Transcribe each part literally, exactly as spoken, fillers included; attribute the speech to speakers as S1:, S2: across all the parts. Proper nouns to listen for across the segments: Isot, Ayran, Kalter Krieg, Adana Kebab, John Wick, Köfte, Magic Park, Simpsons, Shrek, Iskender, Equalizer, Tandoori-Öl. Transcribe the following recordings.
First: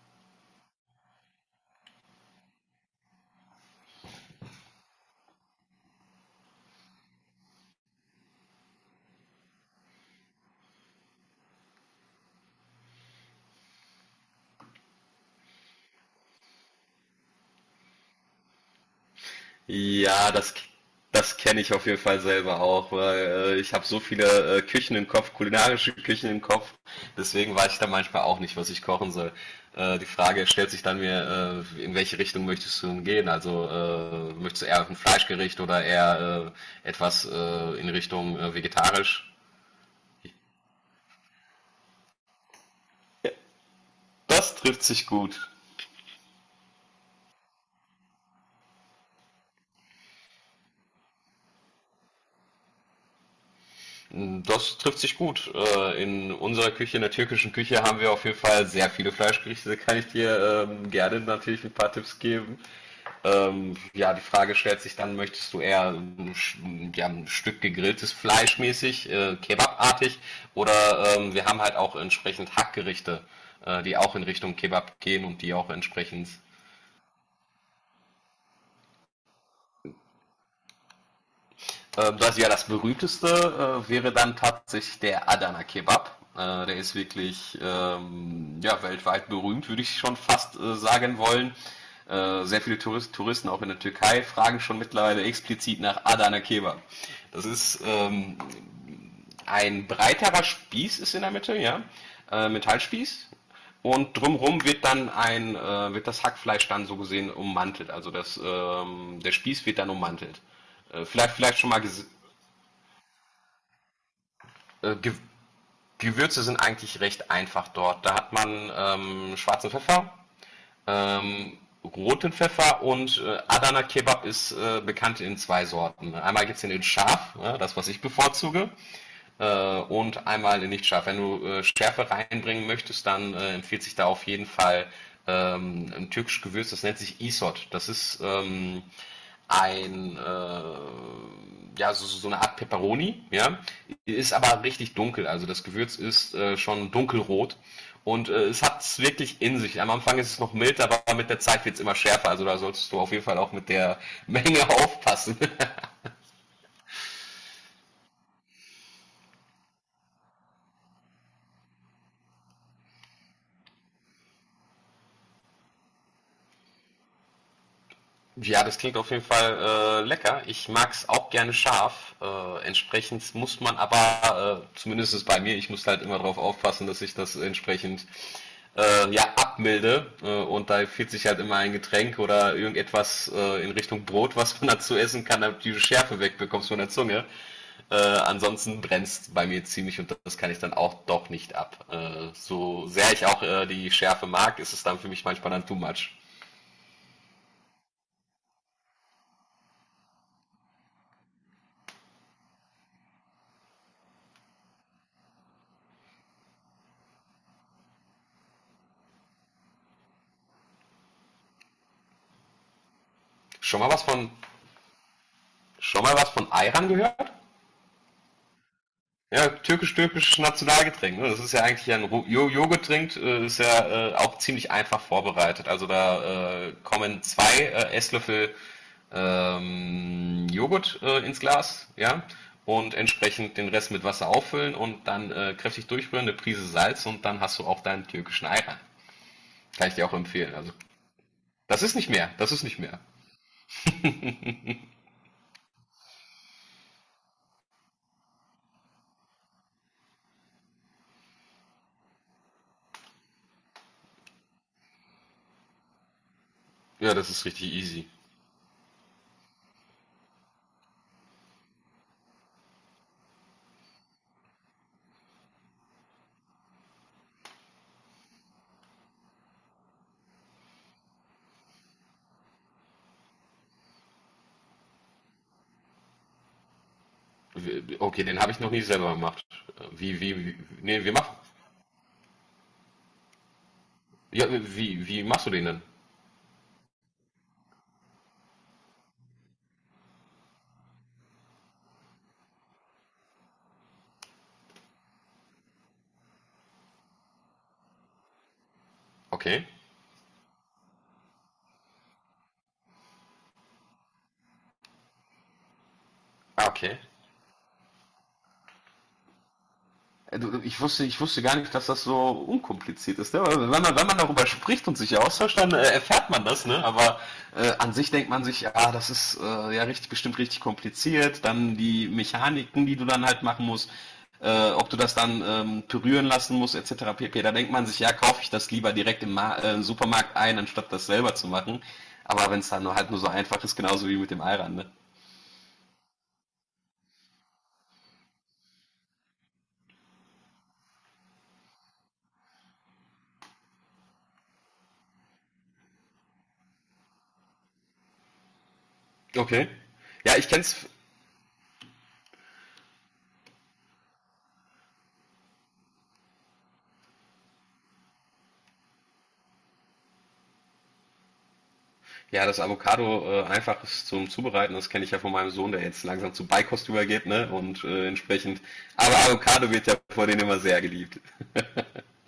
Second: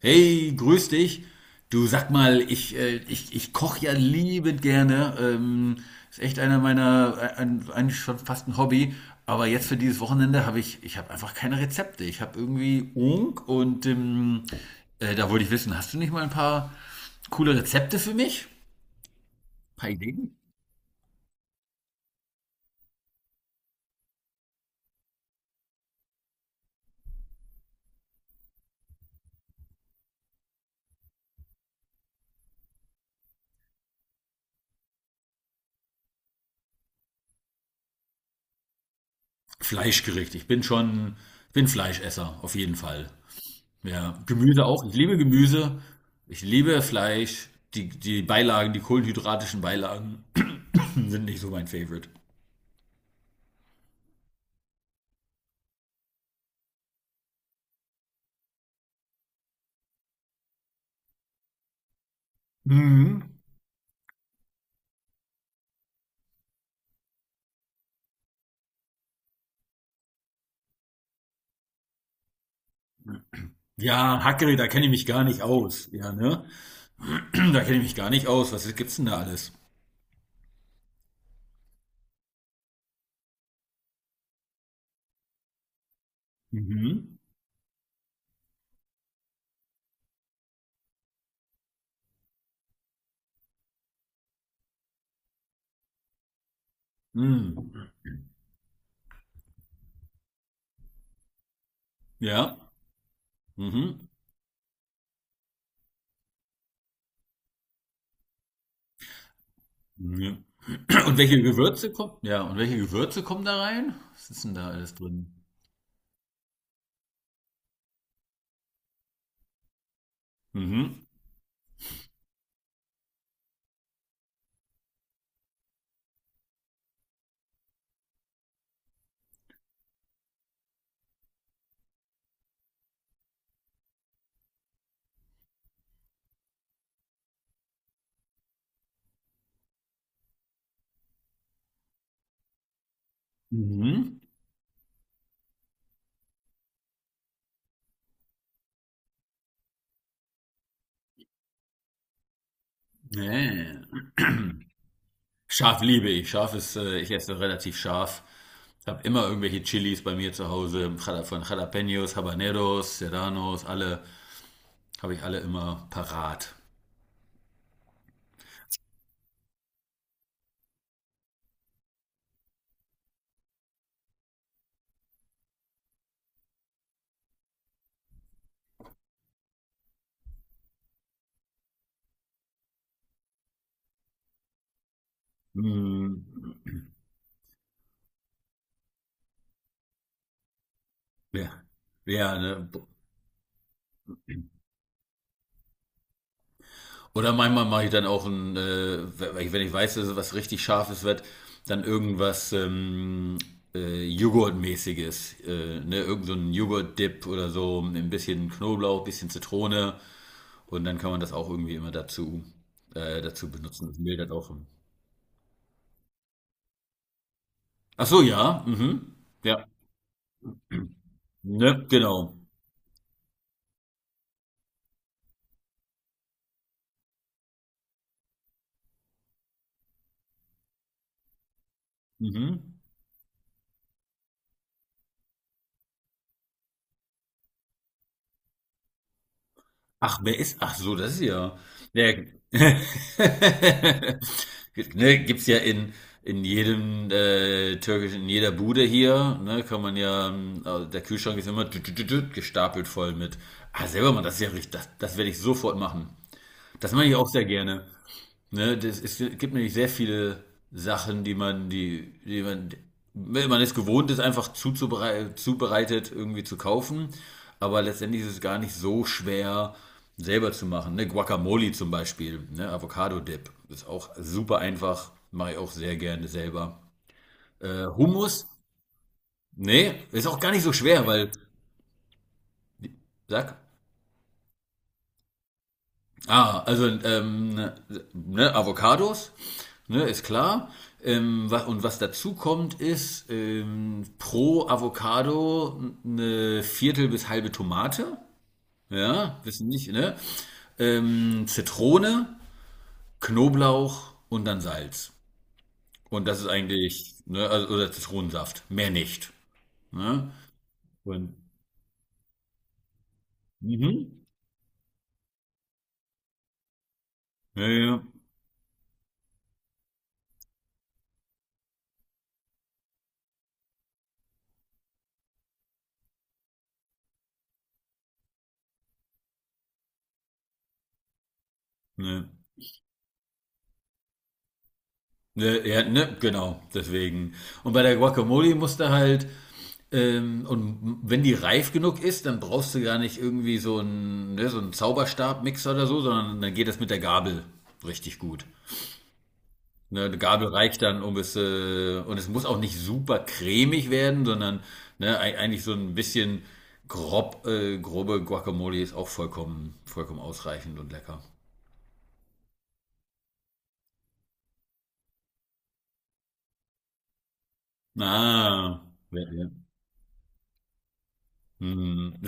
S1: Hey, grüß dich. Du sag mal, ich, äh, ich, ich koche ja liebend gerne. Ähm, ist echt einer meiner, ein, ein- eigentlich schon fast ein Hobby. Aber jetzt für dieses Wochenende habe ich, ich habe einfach keine Rezepte. Ich habe irgendwie Unk und ähm, äh, da wollte ich wissen, hast du nicht mal ein paar coole Rezepte für mich? Ein paar
S2: Ja,
S1: Ideen?
S2: das, das kenne ich auf jeden Fall selber auch, weil äh, ich habe so viele äh, Küchen im Kopf, kulinarische Küchen im Kopf, deswegen weiß ich da manchmal auch nicht, was ich kochen soll. Äh, die Frage stellt sich dann mir, äh, in welche Richtung möchtest du denn gehen? Also äh, möchtest du eher ein Fleischgericht oder eher äh, etwas äh, in Richtung äh, vegetarisch?
S1: Fleischgericht. Ich bin schon, ich bin Fleischesser, auf jeden Fall.
S2: Ja,
S1: Ja,
S2: das
S1: Gemüse
S2: trifft
S1: auch. Ich
S2: sich
S1: liebe
S2: gut.
S1: Gemüse. Ich liebe Fleisch. Die, die Beilagen, die kohlenhydratischen Beilagen sind nicht so mein Favorite.
S2: Das trifft sich gut. Äh, In unserer Küche, in der türkischen Küche, haben wir auf jeden Fall sehr viele Fleischgerichte. Da kann ich dir ähm, gerne natürlich ein paar Tipps geben.
S1: Mhm.
S2: Ähm, ja, die Frage stellt sich dann, möchtest du eher ähm, sch- ja, ein Stück gegrilltes Fleisch mäßig, äh, kebabartig, oder ähm, wir haben halt auch entsprechend Hackgerichte, äh, die auch
S1: Ja,
S2: in Richtung
S1: Hackery, da kenne ich
S2: Kebab
S1: mich gar
S2: gehen und
S1: nicht
S2: die auch
S1: aus. Ja,
S2: entsprechend.
S1: ne? Da kenne ich mich gar nicht aus. Was gibt's denn da alles?
S2: Ähm, das ja das berühmteste äh, wäre dann tatsächlich der Adana Kebab. Äh, der ist
S1: Mhm.
S2: wirklich ähm, ja, weltweit berühmt, würde ich schon fast äh, sagen wollen. Äh, sehr viele Touris- Touristen, auch in der Türkei, fragen schon mittlerweile explizit nach Adana Kebab. Das
S1: Mhm.
S2: ist ähm, ein breiterer Spieß ist in der Mitte, ja, äh,
S1: Ja.
S2: Metallspieß.
S1: Mhm.
S2: Und drumherum wird dann ein, äh, wird das Hackfleisch dann so gesehen ummantelt. Also das, ähm, der Spieß wird dann
S1: Ja.
S2: ummantelt. Äh,
S1: Und
S2: vielleicht,
S1: welche
S2: vielleicht schon mal
S1: Gewürze
S2: ges-
S1: kommen? Ja, und welche Gewürze kommen da rein? Was ist denn da alles
S2: äh, Ge
S1: drin?
S2: Gewürze sind eigentlich recht einfach dort. Da hat man ähm, schwarzen Pfeffer,
S1: Mhm.
S2: ähm, roten Pfeffer und äh, Adana Kebab ist äh, bekannt in zwei Sorten. Einmal gibt's den in scharf, ne, das was ich bevorzuge, äh, und einmal in nicht scharf. Wenn du äh, Schärfe reinbringen möchtest, dann äh, empfiehlt sich da auf jeden Fall ähm, ein türkisches Gewürz, das nennt sich Isot. Das ist ähm, ein äh, ja, so, so so eine Art Peperoni, ja.
S1: Mhm.
S2: Ist aber richtig dunkel. Also das Gewürz ist äh, schon dunkelrot. Und äh, es hat es wirklich in sich. Am Anfang ist es noch mild, aber mit der Zeit wird es immer schärfer. Also da solltest du auf jeden Fall auch mit
S1: Nee.
S2: der Menge aufpassen.
S1: Scharf liebe ich. Scharf ist, äh, ich esse relativ scharf. Ich habe immer irgendwelche Chilis bei mir zu Hause, Jala- von Jalapenos, Habaneros, Serranos, alle, habe ich alle immer parat.
S2: Ja, das klingt auf jeden Fall äh, lecker. Ich mag es auch gerne scharf. Äh, entsprechend muss man aber, äh, zumindest bei mir, ich muss halt immer darauf aufpassen, dass ich das entsprechend äh, ja, abmilde. Äh, und da empfiehlt sich halt immer ein Getränk oder irgendetwas äh, in Richtung Brot, was man dazu essen kann, damit du die Schärfe
S1: Mm,
S2: wegbekommst von der Zunge. Äh, ansonsten brennst bei mir ziemlich und das kann ich dann auch doch
S1: ja,
S2: nicht ab. Äh,
S1: ja ne?
S2: so sehr ich auch äh, die Schärfe mag, ist es dann für mich manchmal dann too much.
S1: Oder manchmal mache ich dann auch ein, äh, wenn ich weiß, dass es was richtig Scharfes wird, dann irgendwas ähm, äh, Joghurtmäßiges. Äh, ne? Irgend so ein Joghurt-Dip oder so, ein bisschen Knoblauch, ein bisschen Zitrone. Und dann kann man das auch irgendwie immer dazu, äh, dazu
S2: Schon
S1: benutzen.
S2: mal
S1: Das
S2: was
S1: mildert
S2: von,
S1: auch.
S2: schon mal was von Ayran gehört?
S1: Ach so, ja. Mhm.
S2: Ja,
S1: Ja.
S2: türkisch-türkisches Nationalgetränk. Ne? Das ist ja
S1: Ne,
S2: eigentlich ein Ru-
S1: genau.
S2: Jo- Joghurttrink, äh, ist ja äh, auch ziemlich einfach vorbereitet. Also da äh, kommen zwei äh, Esslöffel ähm, Joghurt äh, ins Glas, ja,
S1: Mhm.
S2: und entsprechend den Rest mit Wasser auffüllen und dann äh, kräftig durchrühren, eine Prise Salz und dann hast du auch deinen türkischen Ayran. Kann ich dir auch
S1: Ach, wer
S2: empfehlen.
S1: ist?
S2: Also
S1: Ach so, das ist ja.
S2: das ist nicht mehr,
S1: Ne,
S2: das ist nicht mehr.
S1: ne, gibt's ja in in jedem äh, türkischen, in jeder Bude hier, ne, kann man ja, ähm, also der Kühlschrank ist immer tüt, tüt, tüt, tüt, gestapelt voll mit. Ah, selber mal, das ist ja richtig, das, das werde ich sofort machen. Das mache ich
S2: Ja,
S1: auch
S2: das ist
S1: sehr
S2: richtig
S1: gerne.
S2: easy.
S1: Ne, das ist, es gibt nämlich sehr viele Sachen, die man, die, die man, wenn man es gewohnt ist, einfach zuzuberei- zubereitet irgendwie zu kaufen. Aber letztendlich ist es gar nicht so schwer, selber zu machen. Ne? Guacamole zum Beispiel, ne? Avocado-Dip. Ist auch super einfach. Mache ich auch sehr gerne selber. Äh,
S2: Okay, den
S1: Hummus?
S2: habe ich noch nie selber gemacht.
S1: Nee,
S2: Wie,
S1: ist
S2: wie,
S1: auch gar
S2: wie
S1: nicht so
S2: Nee,
S1: schwer,
S2: wir
S1: weil,
S2: machen.
S1: sag,
S2: Ja, wie, wie machst du den denn?
S1: ah, also ähm, ne, Avocados, ne, ist klar. Ähm, was, und was dazu kommt, ist ähm, pro Avocado eine Viertel bis halbe Tomate. Ja,
S2: Okay.
S1: wissen nicht, ne? Ähm, Zitrone, Knoblauch und dann Salz. Und das ist
S2: Ah, okay.
S1: eigentlich, ne, also, oder Zitronensaft, mehr nicht. Ne?
S2: Ich wusste, ich
S1: Und,
S2: wusste gar nicht, dass das so unkompliziert ist. Ne? Wenn, man, wenn
S1: mhm.
S2: man darüber spricht und sich austauscht, dann äh, erfährt man das. Ne? Aber
S1: Ja,
S2: äh,
S1: ja,
S2: an
S1: ja,
S2: sich denkt man sich, ah, das ist äh, ja richtig, bestimmt richtig kompliziert. Dann die Mechaniken, die du dann halt machen musst, äh, ob du das dann ähm, pürieren lassen musst, et cetera pp. Da denkt man sich, ja, kaufe ich das lieber direkt im Ma äh, Supermarkt ein, anstatt das selber zu machen.
S1: ne.
S2: Aber wenn es dann nur, halt nur so einfach ist, genauso wie mit dem Eiran. Ne?
S1: Ne, ja, ne, genau, deswegen. Und bei der Guacamole musst du halt, ähm, und wenn die reif genug ist, dann brauchst du gar nicht irgendwie so einen, ne, so einen Zauberstabmixer oder so, sondern dann geht das mit der Gabel richtig gut.
S2: Okay.
S1: Ne, eine
S2: Ja,
S1: Gabel
S2: ich kenn's.
S1: reicht dann, um es, äh, und es muss auch nicht super cremig werden, sondern ne, ei- eigentlich so ein bisschen grob, äh, grobe Guacamole ist auch vollkommen, vollkommen ausreichend und lecker.
S2: Ja, das Avocado äh, einfach ist zum Zubereiten, das kenne ich ja von meinem Sohn, der jetzt langsam zu Beikost übergeht, ne? Und äh, entsprechend.
S1: Ah,
S2: Aber
S1: ja, ja.
S2: Avocado wird ja vor denen immer sehr geliebt.
S1: Hm.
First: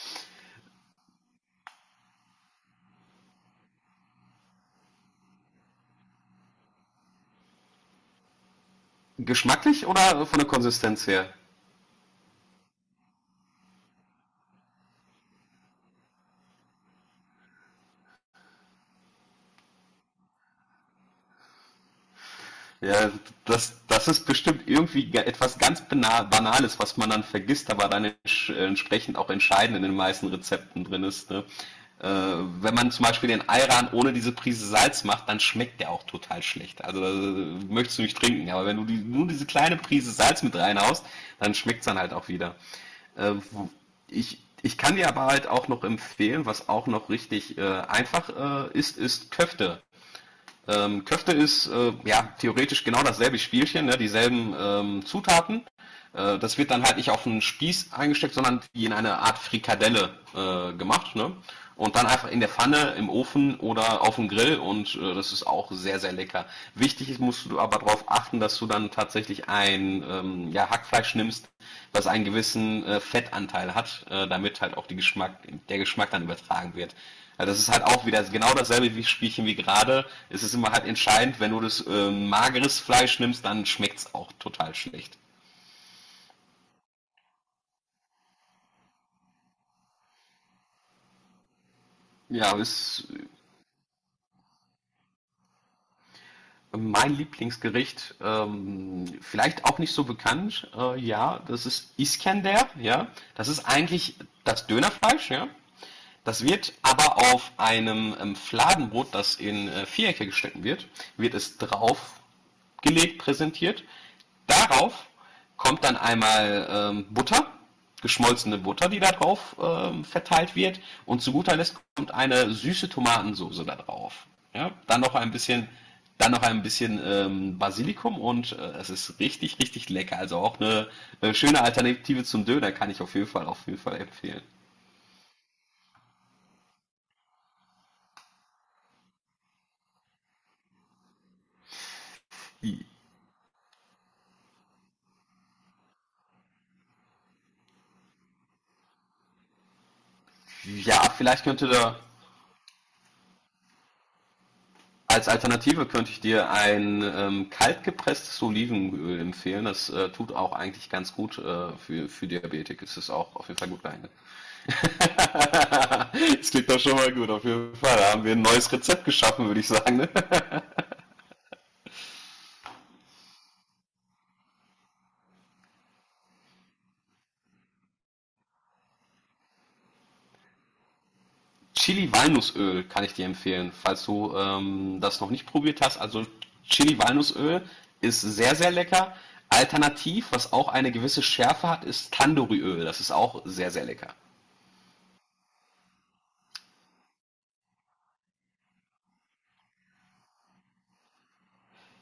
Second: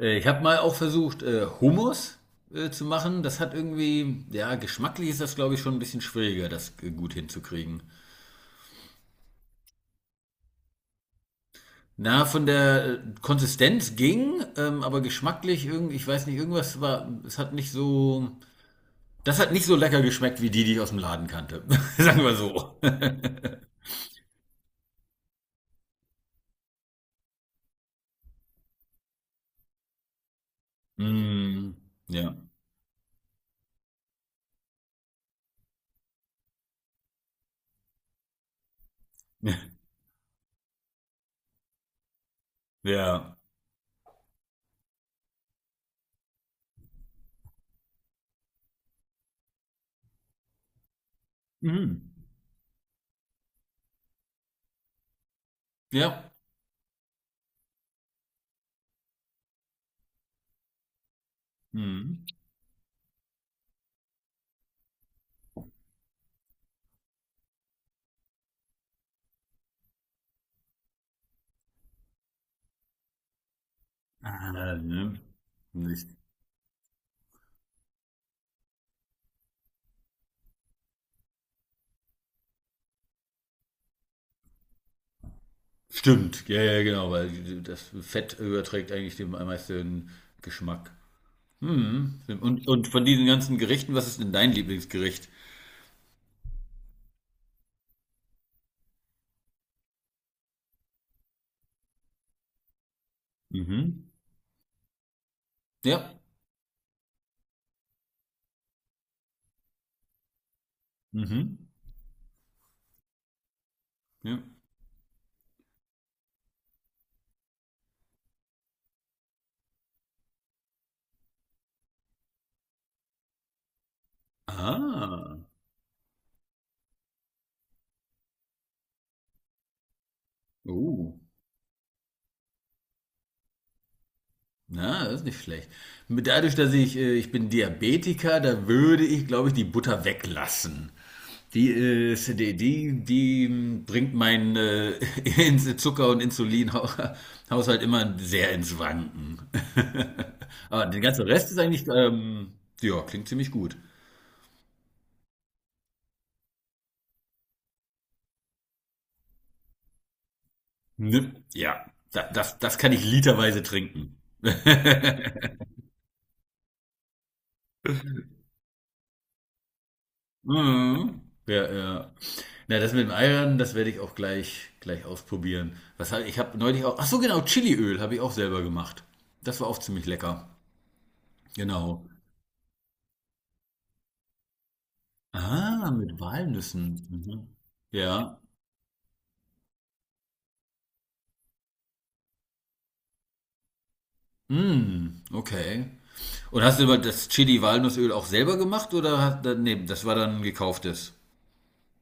S1: Äh, Ich habe mal auch versucht, äh, Hummus äh, zu machen. Das hat irgendwie, ja, geschmacklich ist das, glaube ich, schon ein bisschen schwieriger, das äh, gut hinzukriegen.
S2: Geschmacklich oder von der Konsistenz her?
S1: Na, von der äh, Konsistenz ging, ähm, aber geschmacklich irgendwie, ich weiß nicht, irgendwas war, es hat nicht so, das hat nicht so lecker geschmeckt wie die, die ich aus dem Laden kannte. Sagen wir so.
S2: Ja, das, das ist bestimmt irgendwie ga- etwas ganz Bana- Banales, was man dann vergisst, aber dann entsch- äh, entsprechend auch entscheidend in den meisten Rezepten drin ist. Ne?
S1: Hm,
S2: Äh,
S1: ja.
S2: wenn man zum Beispiel den Ayran ohne diese Prise Salz macht, dann schmeckt der auch total schlecht. Also äh, möchtest du nicht trinken, aber wenn du die, nur diese kleine Prise Salz mit reinhaust, dann schmeckt's dann halt auch wieder. Äh,
S1: Ja.
S2: wo- ich, ich kann dir aber halt auch noch empfehlen, was auch noch richtig äh, einfach äh, ist, ist Köfte. Ähm, Köfte ist äh,
S1: Mhm.
S2: ja theoretisch genau dasselbe Spielchen, ne, dieselben ähm, Zutaten.
S1: Ja.
S2: Äh, das wird dann halt nicht auf einen Spieß eingesteckt, sondern wie in eine Art Frikadelle äh, gemacht. Ne? Und dann
S1: Mhm.
S2: einfach in der Pfanne, im Ofen oder auf dem Grill und äh, das ist auch sehr, sehr lecker. Wichtig ist, musst du aber darauf achten, dass du dann tatsächlich ein ähm, ja, Hackfleisch nimmst, das einen gewissen äh, Fettanteil hat, äh,
S1: Ah,
S2: damit halt auch die
S1: ne.
S2: Geschmack, der Geschmack dann übertragen wird. Also das ist halt auch wieder genau dasselbe wie Spielchen wie gerade. Es ist immer halt entscheidend, wenn du das äh, mageres Fleisch nimmst, dann schmeckt's auch total schlecht.
S1: Stimmt, ja, ja, genau, weil das Fett überträgt eigentlich dem am meisten Geschmack. Mhm.
S2: Ja,
S1: Und, und von
S2: ist
S1: diesen ganzen Gerichten, was ist denn dein Lieblingsgericht?
S2: mein Lieblingsgericht. Ähm, vielleicht auch nicht so bekannt. Äh, ja, das ist Iskender. Ja, das ist
S1: Mhm.
S2: eigentlich das Dönerfleisch. Ja,
S1: Ja.
S2: das wird aber auf einem ähm, Fladenbrot, das in äh, Vierecke geschnitten wird, wird
S1: Mhm.
S2: es drauf gelegt, präsentiert.
S1: Ja.
S2: Darauf kommt dann einmal ähm, Butter, geschmolzene Butter, die da drauf ähm, verteilt wird. Und zu guter Letzt kommt eine süße Tomatensoße da drauf. Ja? Dann noch ein
S1: Ah.
S2: bisschen, dann noch ein bisschen ähm, Basilikum und äh, es ist richtig, richtig lecker. Also auch eine,
S1: Oh.
S2: äh, schöne Alternative zum Döner kann ich auf jeden Fall, auf jeden Fall empfehlen.
S1: Na, das ist nicht schlecht. Dadurch, dass ich, äh, ich bin Diabetiker, da würde ich, glaube ich, die Butter weglassen. Die, äh, ist- die, die, die mm, bringt meinen äh, Ins- Zucker- und Insulinhaushalt immer sehr ins Wanken. Aber der
S2: Ja,
S1: ganze
S2: vielleicht
S1: Rest ist
S2: könnte
S1: eigentlich,
S2: da
S1: ähm, ja, klingt ziemlich gut.
S2: als Alternative könnte ich dir ein ähm, kaltgepresstes Olivenöl empfehlen. Das äh, tut auch eigentlich ganz
S1: Ne?
S2: gut äh,
S1: Ja,
S2: für,
S1: da,
S2: für
S1: das, das
S2: Diabetik.
S1: kann
S2: Es
S1: ich
S2: ist auch auf jeden
S1: literweise
S2: Fall gut geeignet.
S1: trinken.
S2: Das klingt doch schon mal gut, auf jeden Fall. Da haben wir ein neues Rezept geschaffen, würde ich sagen. Ne?
S1: Mhm. Ja, ja. Na, das mit dem Eiern, das werde ich auch gleich, gleich ausprobieren. Was hab, ich habe neulich auch, ach so genau, Chiliöl habe ich auch selber gemacht. Das war auch ziemlich lecker. Genau.
S2: Chili-Walnussöl kann ich dir empfehlen, falls du ähm, das noch nicht probiert
S1: Ah,
S2: hast.
S1: mit
S2: Also
S1: Walnüssen. Mhm.
S2: Chili-Walnussöl ist
S1: Ja.
S2: sehr, sehr lecker. Alternativ, was auch eine gewisse Schärfe hat, ist Tandoori-Öl. Das ist auch sehr, sehr lecker.
S1: Mm, okay. Und hast du aber das Chili-Walnussöl auch selber gemacht oder hast, nee, das war dann gekauftes?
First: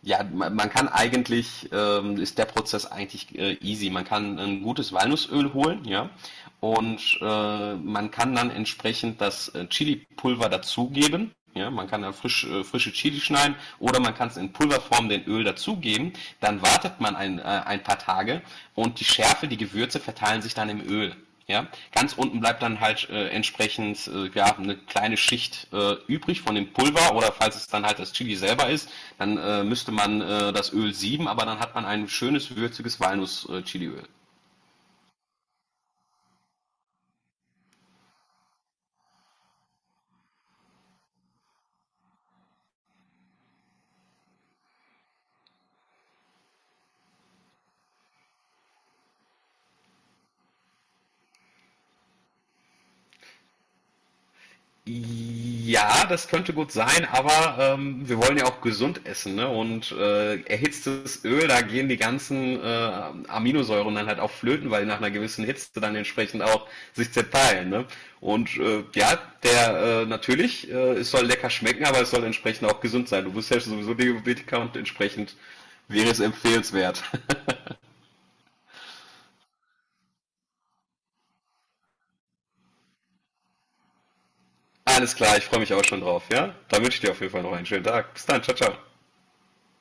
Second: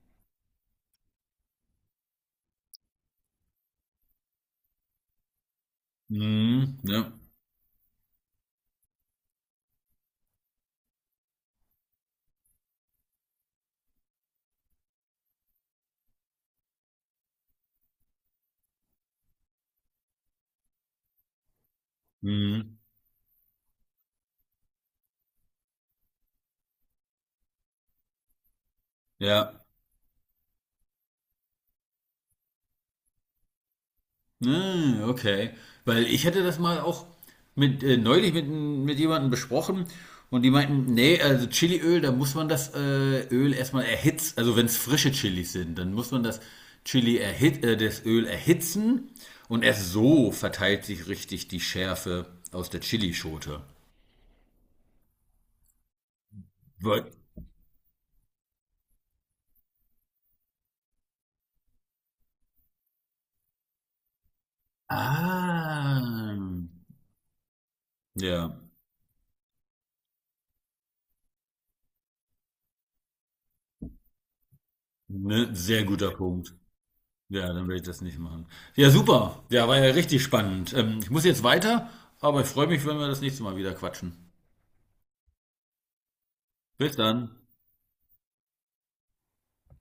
S2: Ja, man, man kann eigentlich, ähm, ist der Prozess eigentlich äh, easy. Man kann ein gutes Walnussöl holen, ja,
S1: Mhm, ne?
S2: und äh, man kann dann entsprechend das äh, Chili-Pulver dazugeben. Ja, man kann da frisch, äh, frische Chili schneiden oder man kann es in Pulverform den Öl dazugeben. Dann wartet man ein, äh, ein paar Tage und die Schärfe, die Gewürze verteilen sich dann im Öl. Ja, ganz unten bleibt
S1: Mhm.
S2: dann halt äh, entsprechend äh, ja, eine kleine Schicht äh, übrig von dem Pulver oder falls es dann halt das Chili selber ist, dann
S1: Ja.
S2: äh, müsste man äh, das Öl sieben, aber dann hat man ein schönes würziges Walnuss-Chiliöl.
S1: Ah, okay. Weil ich hätte das mal auch mit, äh, neulich mit, mit jemandem besprochen und die meinten, nee, also Chiliöl, da muss man das äh, Öl erstmal erhitzen. Also wenn es frische Chilis sind, dann muss man das Chili erhit äh, das Öl erhitzen und erst so verteilt sich richtig die Schärfe aus der Chilischote.
S2: Ja, das könnte gut sein,
S1: Weil-
S2: aber ähm, wir wollen ja auch gesund essen, ne? Und äh, erhitztes Öl, da gehen die ganzen äh, Aminosäuren dann halt auch flöten, weil die nach einer gewissen Hitze dann
S1: Ah,
S2: entsprechend auch sich zerteilen, ne?
S1: ja,
S2: Und äh, ja, der äh, natürlich, äh, es soll lecker schmecken, aber es soll entsprechend auch gesund sein. Du bist ja sowieso Diabetiker und entsprechend
S1: ne, sehr guter
S2: wäre es
S1: Punkt.
S2: empfehlenswert.
S1: Ja, dann will ich das nicht machen. Ja, super. Ja, war ja richtig spannend. Ähm, ich muss jetzt weiter, aber ich freue mich, wenn wir das nächste Mal wieder quatschen.
S2: Alles klar, ich freue mich auch schon drauf, ja? Dann
S1: Bis
S2: wünsche ich dir auf jeden
S1: dann.
S2: Fall noch einen schönen Tag. Bis dann, ciao, ciao.